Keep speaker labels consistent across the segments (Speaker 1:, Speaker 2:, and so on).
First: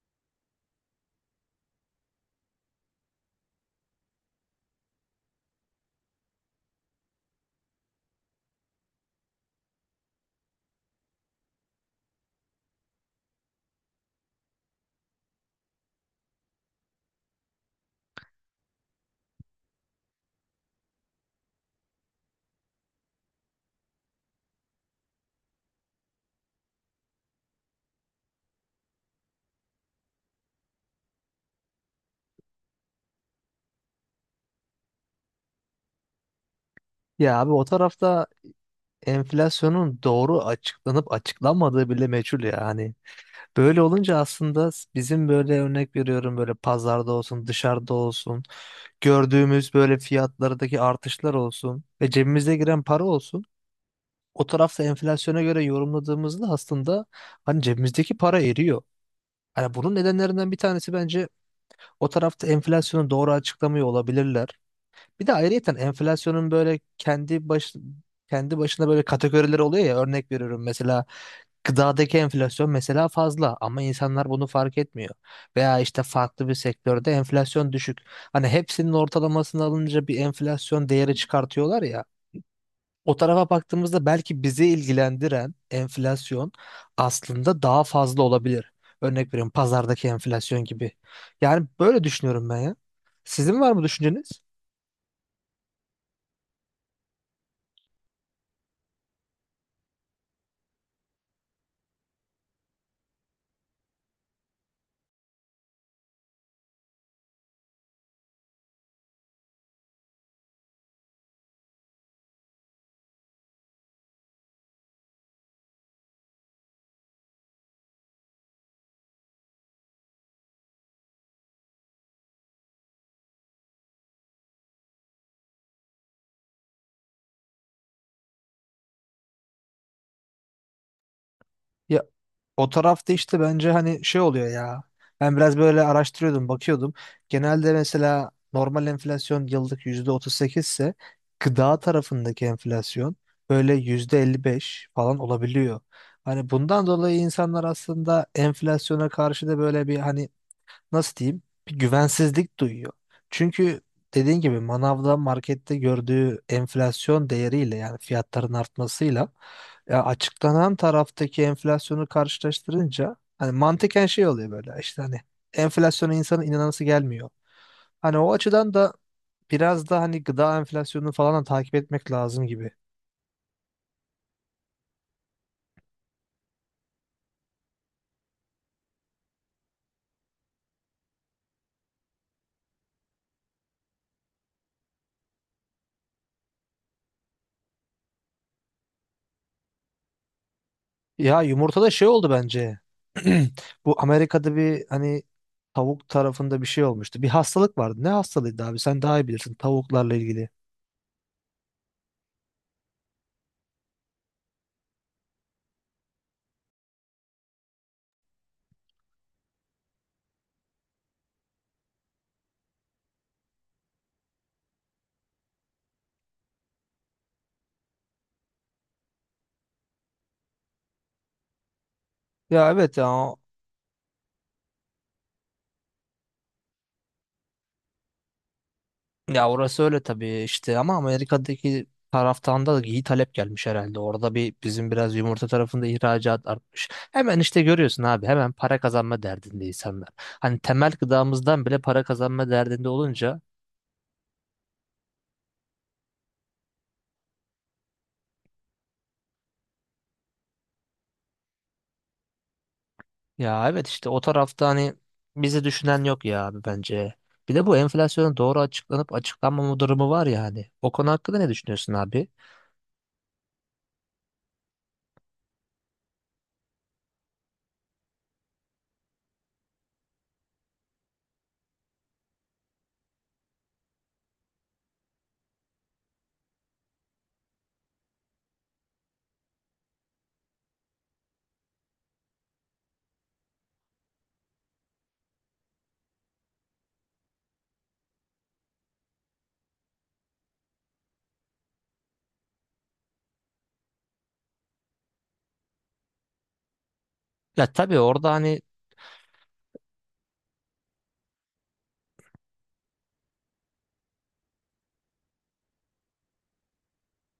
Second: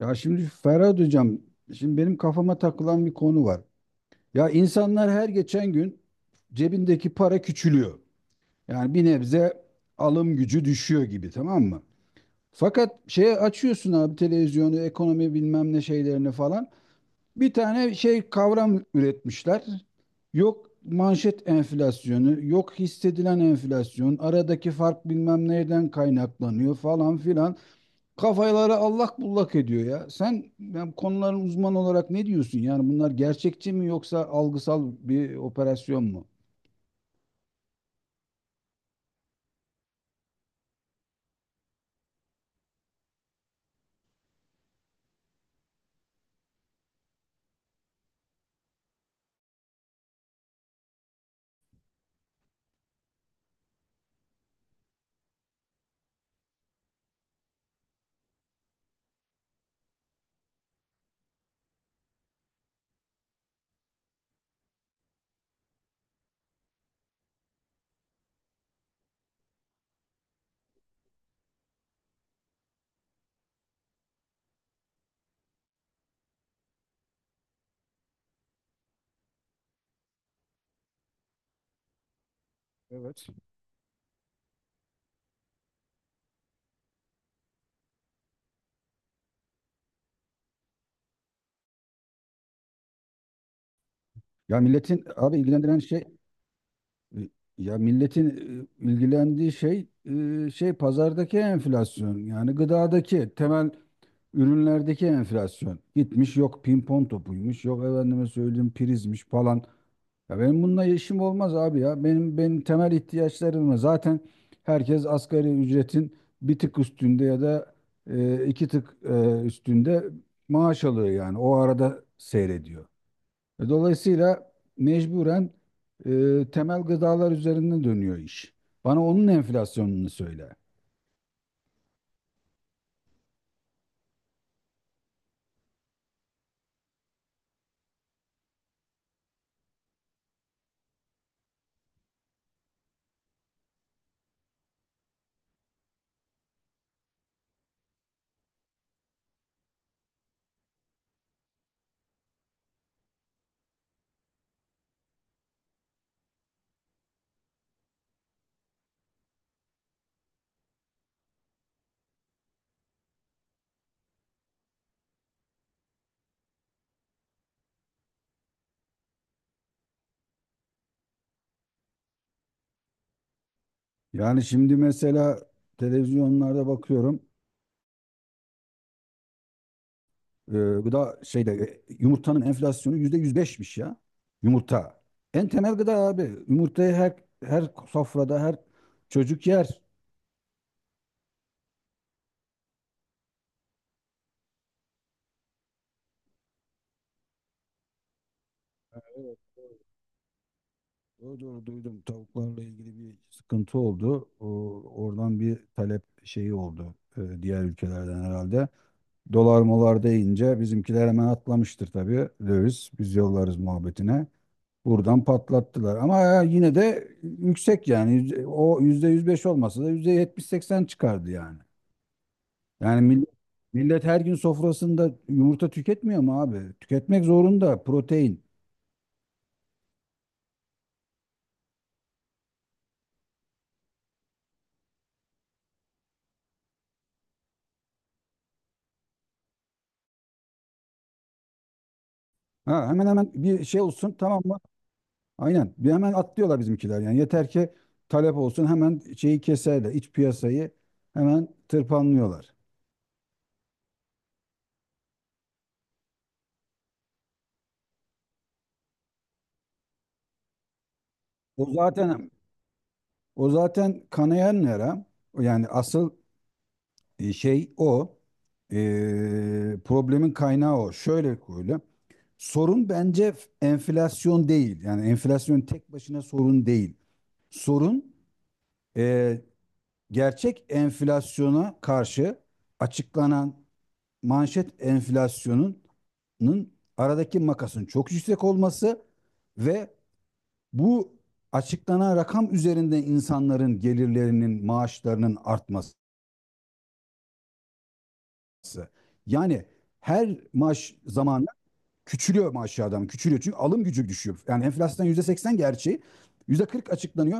Speaker 1: Ya şimdi Ferhat Hocam, şimdi benim kafama takılan bir konu var. Ya insanlar her geçen gün cebindeki para küçülüyor. Yani bir nebze alım gücü düşüyor gibi tamam mı? Fakat şeye açıyorsun abi televizyonu, ekonomi bilmem ne şeylerini falan. Bir tane şey kavram üretmişler. Yok manşet enflasyonu, yok hissedilen enflasyon, aradaki fark bilmem nereden kaynaklanıyor falan filan. Kafaları allak bullak ediyor ya. Sen yani konuların uzmanı olarak ne diyorsun? Yani bunlar gerçekçi mi yoksa algısal bir operasyon mu?
Speaker 2: Ya abi o tarafta enflasyonun doğru açıklanıp açıklanmadığı bile meçhul ya. Hani böyle olunca aslında bizim, böyle örnek veriyorum, böyle pazarda olsun dışarıda olsun gördüğümüz böyle fiyatlardaki artışlar olsun ve cebimize giren para olsun. O tarafta enflasyona göre yorumladığımızda aslında hani cebimizdeki para eriyor. Hani bunun nedenlerinden bir tanesi bence o tarafta enflasyonu doğru açıklamıyor olabilirler. Bir de ayrıyeten enflasyonun böyle kendi başına böyle kategorileri oluyor ya, örnek veriyorum, mesela gıdadaki enflasyon mesela fazla ama insanlar bunu fark etmiyor. Veya işte farklı bir sektörde enflasyon düşük. Hani hepsinin ortalamasını alınca bir enflasyon değeri çıkartıyorlar ya. O
Speaker 1: Evet.
Speaker 2: tarafa baktığımızda belki bizi ilgilendiren enflasyon aslında daha fazla olabilir. Örnek veriyorum, pazardaki enflasyon gibi. Yani böyle düşünüyorum ben ya. Sizin var mı düşünceniz?
Speaker 1: Ya milletin abi ilgilendiren şey e, ya milletin ilgilendiği şey şey pazardaki enflasyon, yani gıdadaki temel ürünlerdeki enflasyon gitmiş, yok pimpon topuymuş, yok efendime söyleyeyim prizmiş falan. Ya benim bununla işim olmaz abi ya. Benim temel ihtiyaçlarım zaten, herkes asgari ücretin bir tık üstünde ya da iki tık üstünde maaş alıyor yani. O arada seyrediyor. Dolayısıyla mecburen temel gıdalar üzerinde dönüyor iş. Bana onun enflasyonunu söyle.
Speaker 2: Ya. O tarafta işte bence hani şey oluyor ya. Ben biraz böyle araştırıyordum, bakıyordum. Genelde mesela normal enflasyon yıllık %38 ise gıda tarafındaki enflasyon böyle %55 falan olabiliyor. Hani bundan dolayı insanlar aslında enflasyona karşı da böyle bir, hani nasıl diyeyim, bir güvensizlik duyuyor. Çünkü dediğin gibi manavda markette gördüğü enflasyon değeriyle, yani fiyatların artmasıyla, ya açıklanan taraftaki enflasyonu karşılaştırınca hani mantıken şey oluyor, böyle işte hani enflasyona insanın inanası gelmiyor. Hani o açıdan da biraz da hani gıda enflasyonunu falan da takip etmek lazım gibi.
Speaker 1: Yani şimdi mesela televizyonlarda bakıyorum. e, Gıda şeyde yumurtanın enflasyonu %105'miş ya. Yumurta. En temel gıda abi. Yumurtayı her sofrada her çocuk yer.
Speaker 2: Ya yumurtada şey oldu bence. Bu Amerika'da bir hani tavuk tarafında bir şey olmuştu. Bir hastalık vardı. Ne hastalığıydı abi? Sen daha iyi
Speaker 1: Evet,
Speaker 2: bilirsin
Speaker 1: doğru.
Speaker 2: tavuklarla ilgili.
Speaker 1: Doğru doğru duydum. Tavuklarla ilgili bir sıkıntı oldu. Oradan bir talep şeyi oldu diğer ülkelerden herhalde. Dolar molar deyince bizimkiler hemen atlamıştır tabii. Döviz biz yollarız muhabbetine. Buradan patlattılar. Ama ya yine de yüksek yani. O %105 olmasa da %70-80 çıkardı yani.
Speaker 2: Ya evet
Speaker 1: Yani
Speaker 2: ya.
Speaker 1: millet, millet her gün sofrasında yumurta tüketmiyor mu abi? Tüketmek zorunda, protein.
Speaker 2: Ya orası öyle tabii işte ama Amerika'daki taraftan da iyi talep gelmiş herhalde. Orada bir bizim biraz yumurta tarafında ihracat artmış. Hemen işte görüyorsun abi, hemen para kazanma derdindeyiz insanlar. Hani temel gıdamızdan bile para kazanma derdinde
Speaker 1: Ha, hemen hemen
Speaker 2: olunca
Speaker 1: bir şey olsun tamam mı? Aynen. Bir hemen atlıyorlar bizimkiler. Yani yeter ki talep olsun, hemen şeyi keserler. İç piyasayı hemen tırpanlıyorlar.
Speaker 2: ya evet, işte o tarafta hani bizi düşünen yok ya abi bence. Bir de bu enflasyonun doğru açıklanıp açıklanmama durumu var ya hani. O konu hakkında ne
Speaker 1: O
Speaker 2: düşünüyorsun abi?
Speaker 1: zaten O zaten kanayan yara. Yani asıl şey o. Problemin kaynağı o. Şöyle koyayım. Sorun bence enflasyon değil. Yani enflasyon tek başına sorun değil. Sorun e, gerçek enflasyona karşı açıklanan manşet enflasyonunun, aradaki makasın çok yüksek olması ve bu açıklanan rakam üzerinde insanların gelirlerinin, maaşlarının artması.
Speaker 2: Ya tabii orada hani
Speaker 1: Yani her maaş zamanı küçülüyor maaşı adam, küçülüyor. Çünkü alım gücü düşüyor. Yani enflasyon %80 gerçeği, %40 açıklanıyor.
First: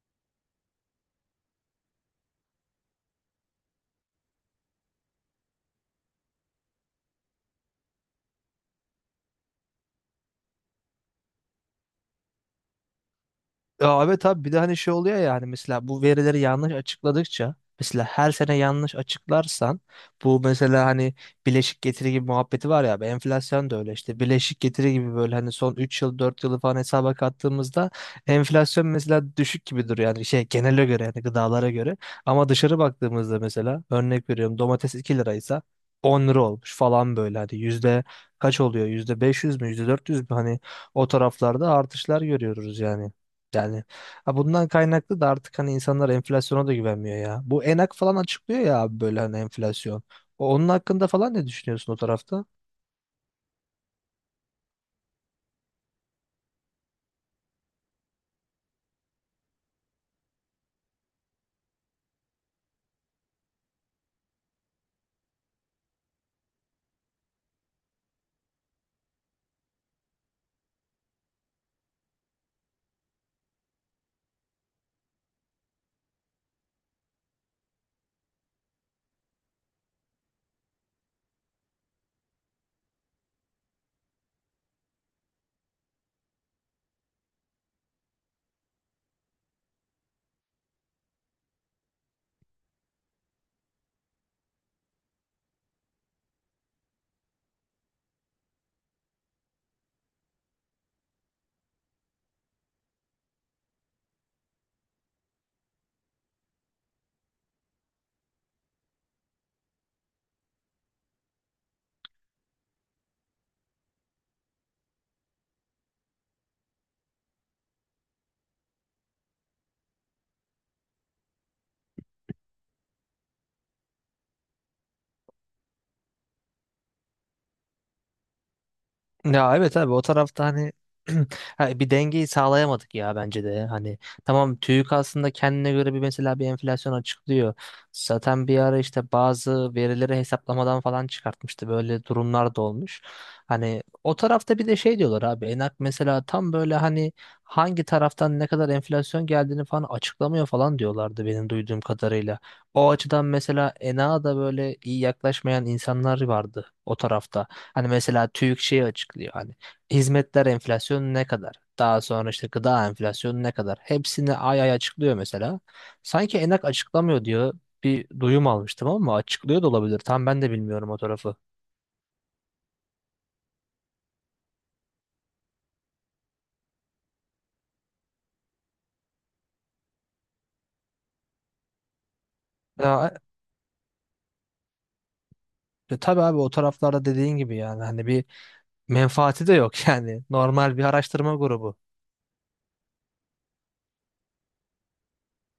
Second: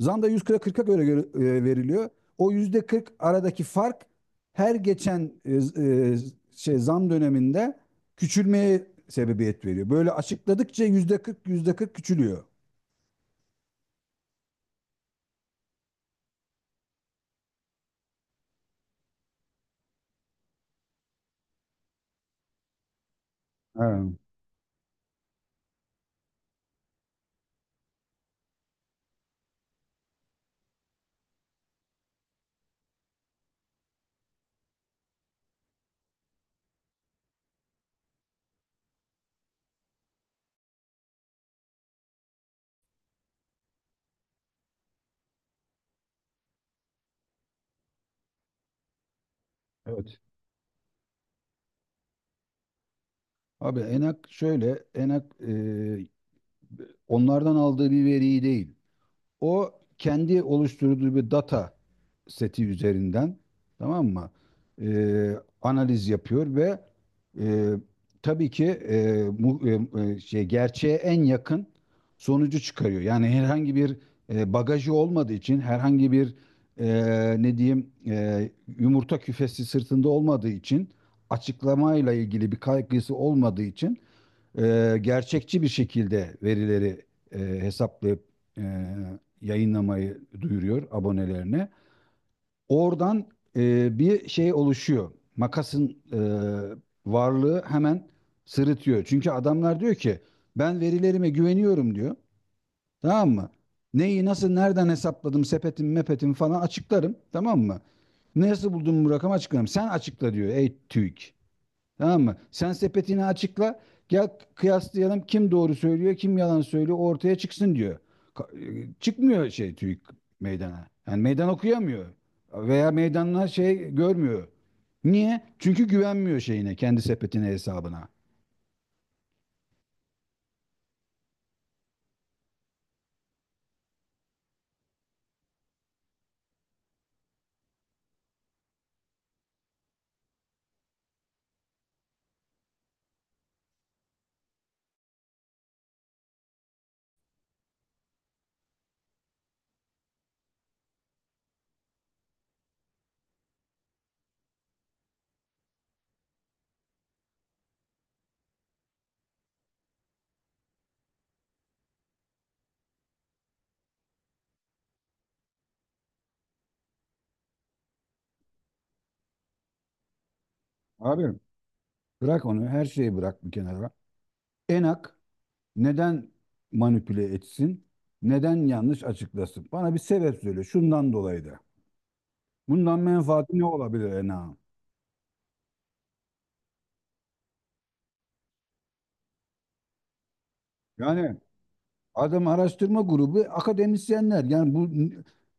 Speaker 1: Zam da %40'a göre veriliyor. O %40 aradaki fark her geçen zam döneminde küçülmeye sebebiyet veriyor. Böyle açıkladıkça %40, %40 küçülüyor.
Speaker 2: ya evet abi, bir de hani şey oluyor yani, mesela bu verileri yanlış açıkladıkça, mesela her sene yanlış açıklarsan bu mesela hani bileşik getiri gibi muhabbeti var ya abi, enflasyon da
Speaker 1: Ha,
Speaker 2: öyle işte, bileşik getiri gibi böyle, hani son 3 yıl 4 yılı falan hesaba kattığımızda enflasyon mesela düşük gibi duruyor yani, şey genele göre, yani gıdalara göre. Ama dışarı baktığımızda mesela, örnek veriyorum, domates 2 liraysa 10 lira olmuş falan, böyle hani yüzde kaç oluyor, %500 mü, %400 mü, hani o taraflarda artışlar görüyoruz yani. Yani ha, bundan kaynaklı da artık hani insanlar enflasyona da güvenmiyor ya. Bu Enak falan açıklıyor ya abi, böyle hani enflasyon.
Speaker 1: evet.
Speaker 2: Onun hakkında falan ne düşünüyorsun o tarafta?
Speaker 1: Abi Enak şöyle, Enak onlardan aldığı bir veriyi değil. O, kendi oluşturduğu bir data seti üzerinden, tamam mı, E, analiz yapıyor ve e, tabii ki şey, gerçeğe en yakın sonucu çıkarıyor. Yani herhangi bir bagajı olmadığı için, herhangi bir ne diyeyim, yumurta küfesi sırtında olmadığı için, açıklamayla ilgili bir kaygısı olmadığı için gerçekçi bir şekilde verileri hesaplayıp e, yayınlamayı duyuruyor abonelerine. Oradan bir şey oluşuyor. Makasın varlığı hemen sırıtıyor. Çünkü adamlar diyor ki, ben verilerime güveniyorum diyor. Tamam mı? Neyi nasıl nereden hesapladım, sepetim mepetim falan açıklarım. Tamam mı? Nasıl buldum bu rakamı açıklarım. Sen açıkla diyor ey TÜİK. Tamam mı? Sen sepetini açıkla. Gel kıyaslayalım, kim doğru söylüyor, kim yalan söylüyor ortaya çıksın diyor. Çıkmıyor şey TÜİK meydana. Yani meydan okuyamıyor. Veya meydanlar şey görmüyor. Niye? Çünkü güvenmiyor şeyine, kendi sepetine, hesabına.
Speaker 2: Ya evet abi, o tarafta hani ha, bir dengeyi sağlayamadık ya bence de. Hani tamam, TÜİK aslında kendine göre bir, mesela bir enflasyon açıklıyor. Zaten bir ara işte bazı verileri hesaplamadan falan çıkartmıştı. Böyle durumlar da olmuş. Hani o tarafta bir de şey diyorlar abi, Enak mesela tam böyle hani hangi taraftan ne kadar enflasyon geldiğini falan açıklamıyor falan diyorlardı benim duyduğum kadarıyla. O açıdan mesela Enak'a da böyle iyi yaklaşmayan insanlar vardı o tarafta. Hani mesela TÜİK şeyi açıklıyor, hani hizmetler enflasyonu ne kadar? Daha sonra işte gıda enflasyonu ne kadar? Hepsini ay ay açıklıyor mesela. Sanki Enak açıklamıyor diyor. Bir duyum almıştım ama açıklıyor da olabilir. Tam ben de bilmiyorum o
Speaker 1: Abi
Speaker 2: tarafı.
Speaker 1: bırak onu, her şeyi bırak bir kenara. Enak neden manipüle etsin? Neden yanlış açıklasın? Bana bir sebep söyle. Şundan dolayı da. Bundan
Speaker 2: Ya,
Speaker 1: menfaati ne olabilir Enak'ın?
Speaker 2: tabii abi, o taraflarda dediğin gibi yani hani bir menfaati de yok yani. Normal bir araştırma
Speaker 1: Yani
Speaker 2: grubu.
Speaker 1: adam araştırma grubu, akademisyenler. Yani bu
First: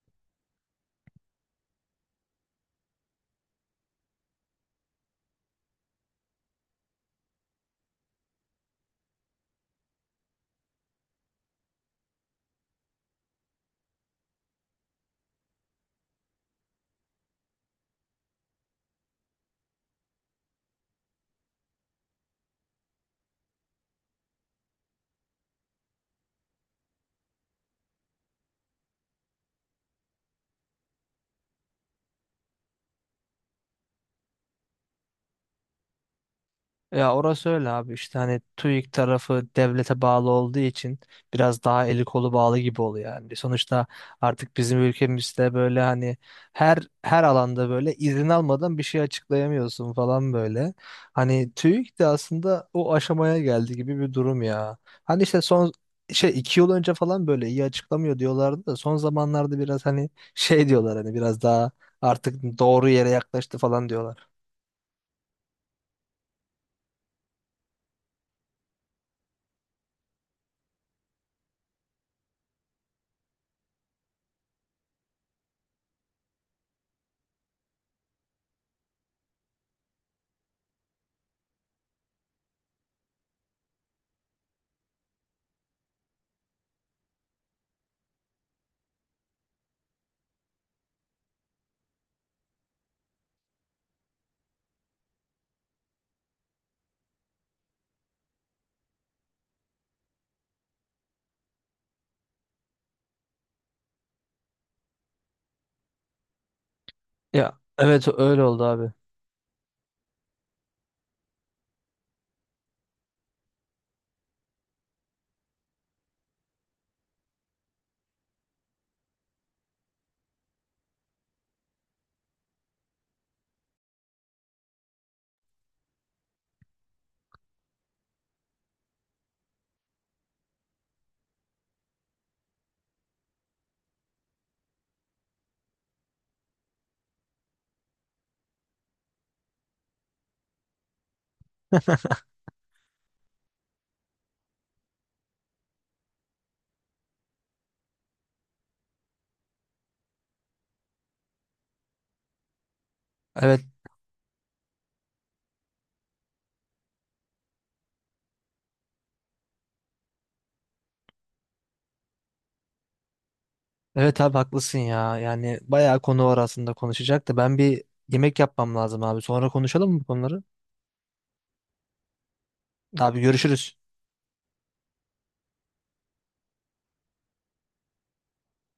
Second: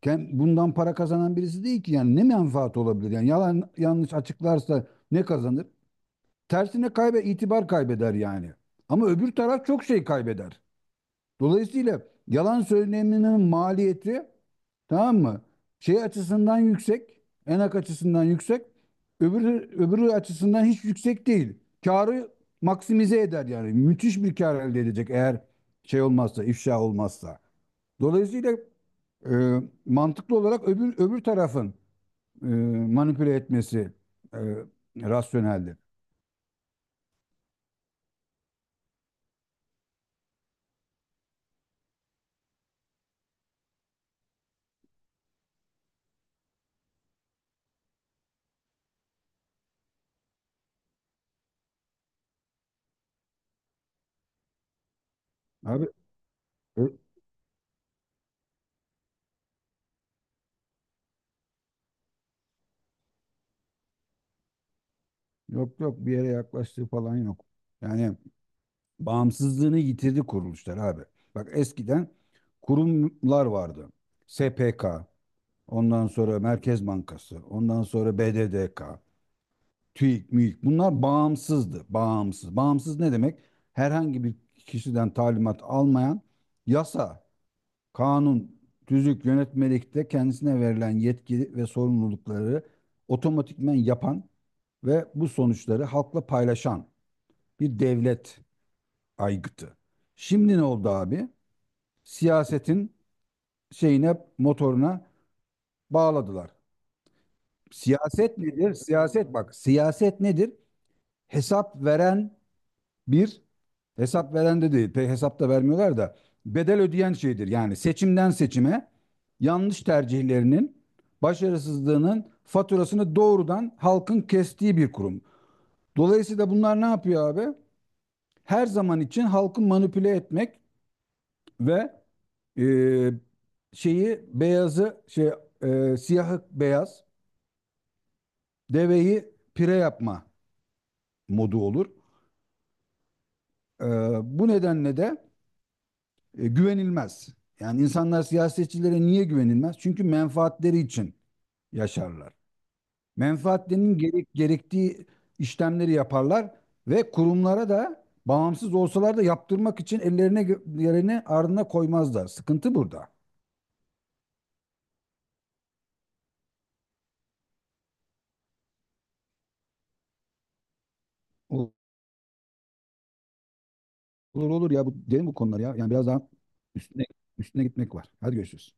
Speaker 1: bundan para kazanan birisi değil ki. Yani ne menfaat olabilir? Yani yalan yanlış açıklarsa ne kazanır? Tersine itibar kaybeder yani. Ama öbür taraf çok şey kaybeder. Dolayısıyla yalan söyleminin maliyeti, tamam mı, şey açısından yüksek, enak açısından yüksek, öbürü açısından hiç yüksek değil. Karı maksimize eder yani. Müthiş bir kar elde edecek, eğer şey olmazsa, ifşa olmazsa. Dolayısıyla mantıklı olarak öbür tarafın e, manipüle etmesi e, rasyoneldir.
Speaker 2: Ya orası öyle abi, işte hani TÜİK tarafı devlete bağlı olduğu için biraz daha eli kolu bağlı gibi oluyor yani. Sonuçta artık bizim ülkemizde böyle hani her alanda böyle izin almadan bir şey açıklayamıyorsun falan böyle. Hani TÜİK de aslında o aşamaya geldi gibi bir durum ya. Hani işte son
Speaker 1: Abi
Speaker 2: şey, 2 yıl önce
Speaker 1: ö-
Speaker 2: falan böyle iyi açıklamıyor diyorlardı da son zamanlarda biraz hani şey diyorlar, hani biraz daha artık doğru yere yaklaştı falan diyorlar.
Speaker 1: yok yok, bir yere yaklaştığı falan yok. Yani bağımsızlığını yitirdi kuruluşlar abi. Bak eskiden kurumlar vardı. SPK, ondan sonra Merkez Bankası, ondan sonra BDDK, TÜİK, MÜİK. Bunlar bağımsızdı. Bağımsız. Bağımsız ne demek? Herhangi bir kişiden talimat almayan, yasa, kanun, tüzük, yönetmelikte kendisine verilen yetki ve sorumlulukları otomatikmen yapan ve bu sonuçları halkla paylaşan bir devlet aygıtı. Şimdi ne oldu abi? Siyasetin şeyine, motoruna bağladılar.
Speaker 2: Ya evet
Speaker 1: Siyaset
Speaker 2: öyle oldu
Speaker 1: nedir?
Speaker 2: abi.
Speaker 1: Siyaset, bak siyaset nedir? Hesap veren bir, hesap veren de değil pek, hesap da vermiyorlar da, bedel ödeyen şeydir. Yani seçimden seçime yanlış tercihlerinin, başarısızlığının faturasını doğrudan halkın kestiği bir kurum. Dolayısıyla bunlar ne yapıyor abi? Her zaman için halkı manipüle etmek ve Ee, şeyi beyazı, siyahı beyaz, deveyi pire yapma modu olur. Ee, Bu nedenle de güvenilmez. Yani insanlar siyasetçilere niye güvenilmez? Çünkü menfaatleri için yaşarlar.
Speaker 2: Evet.
Speaker 1: Menfaatlerinin gerektiği işlemleri yaparlar ve kurumlara da, bağımsız olsalar da, yaptırmak için ellerine yerine ardına koymazlar. Sıkıntı burada.
Speaker 2: Evet abi, haklısın ya. Yani bayağı konu var aslında konuşacak da ben bir yemek yapmam lazım abi. Sonra konuşalım mı bu konuları? Abi görüşürüz.
Speaker 1: Olur olur ya, bu derin bu konular ya. Yani biraz daha üstüne üstüne gitmek var. Hadi görüşürüz.